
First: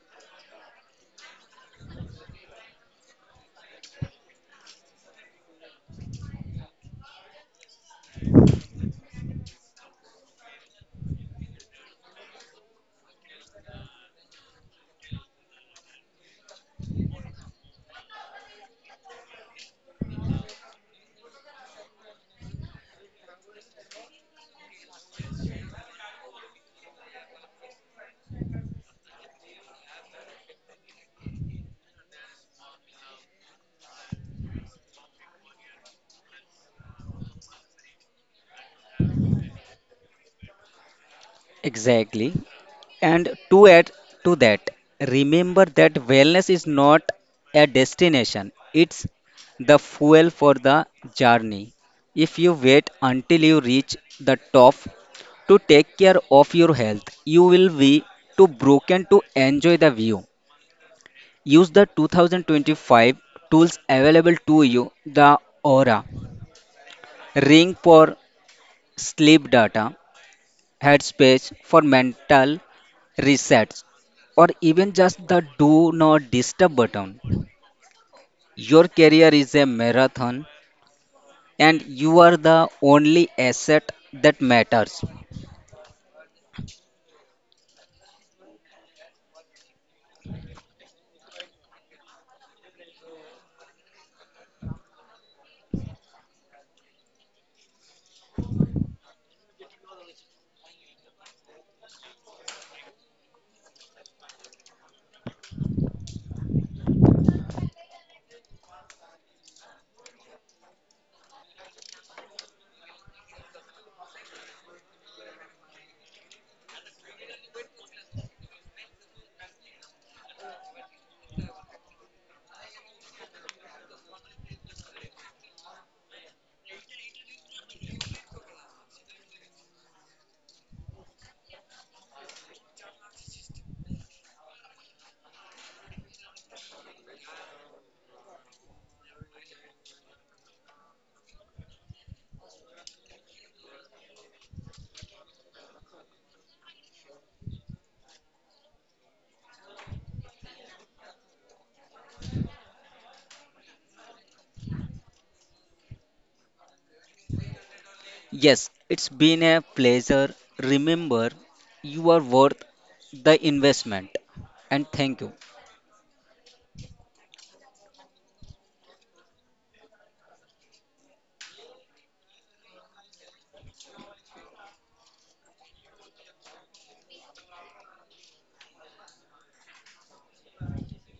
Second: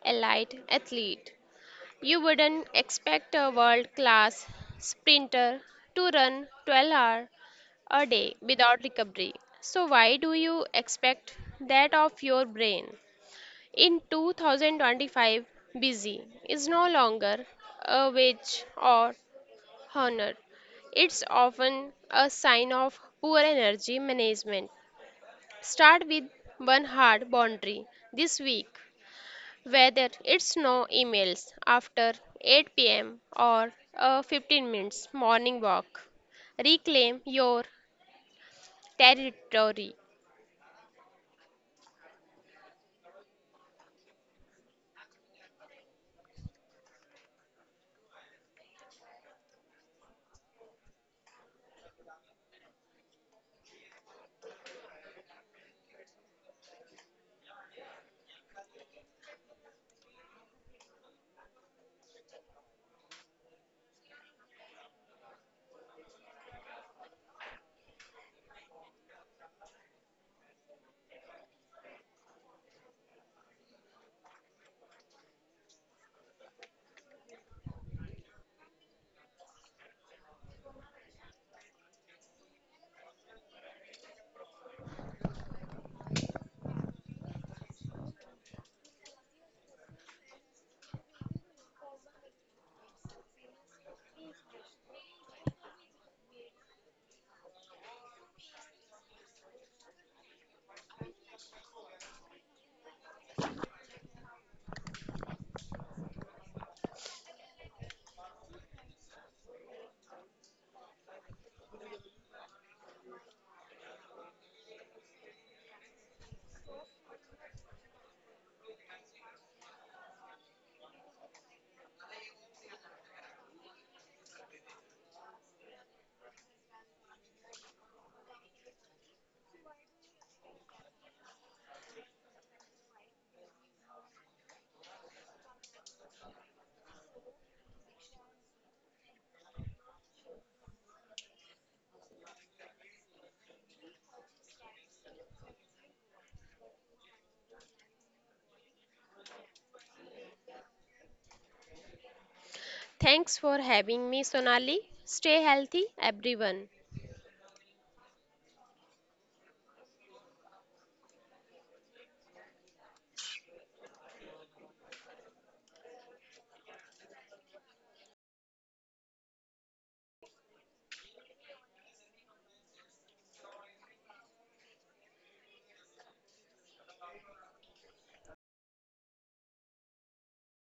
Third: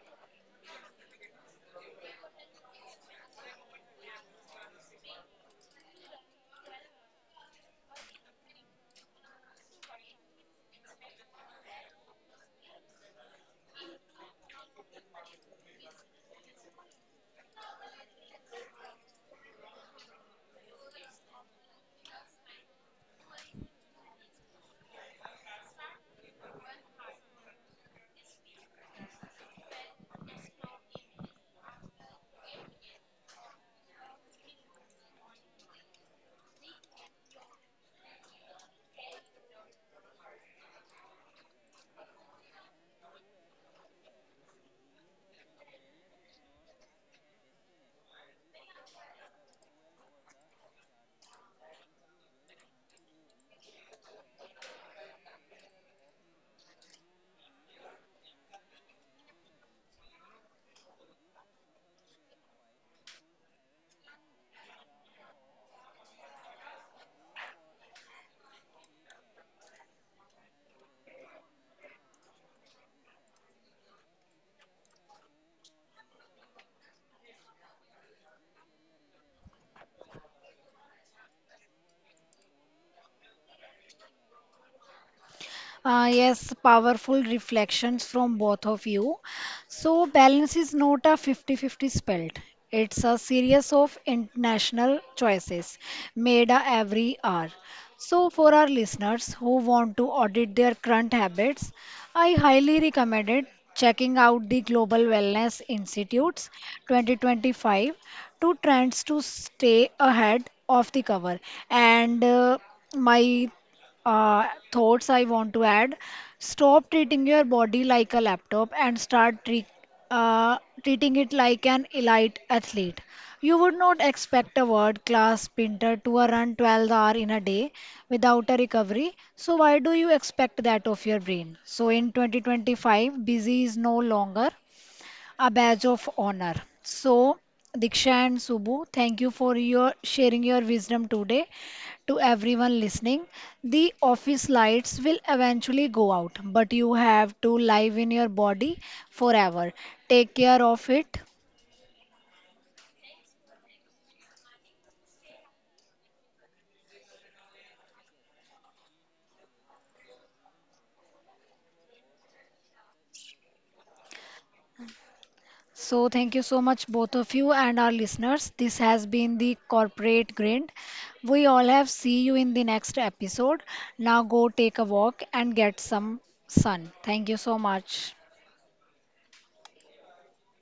elite athlete. You wouldn't expect a world class sprinter to run 12 hour a day without recovery. So, why do you expect that of your brain? In 2025, busy is no longer a wage or honor. It's often a sign of poor energy management. Start with one hard boundary this week, whether it's no emails after 8 p.m. or a 15 minutes morning walk. Reclaim your territory.
Exactly. And to add to that, remember that wellness is not a destination, it's the fuel for the journey. If you wait until you reach the top to take care of your health, you will be too broken to enjoy the view. Use the 2025 tools available to you the Aura Ring for sleep data, Headspace for mental resets, or even just the do not disturb button. Your career is a marathon and you are the only asset that matters.
Yes, powerful reflections from both of you. So, balance is not a 50-50 spelt. It's a series of international choices made every hour. So, for our listeners who want to audit their current habits, I highly recommend it checking out the Global Wellness Institute's 2025 two trends to stay ahead of the cover and my thoughts I want to add. Stop treating your body like a laptop and start uh, treating it like an elite athlete. You would not expect a world class sprinter to a run 12 hours in a day without a recovery. So, why do you expect that of your brain? So, in 2025, busy is no longer a badge of honor. So, Diksha and Subbu, thank you for your sharing your wisdom today to everyone listening. The office lights will eventually go out, but you have to live in your body forever. Take care of it.
Thanks for having me, Sonali. Stay healthy, everyone.
Yes, it's been a pleasure. Remember, you are worth the investment. And thank you.
So, thank you so much, both of you and our listeners. This has been the corporate grind. We all have see you in the next episode. Now, go take a walk and get some sun. Thank you so much.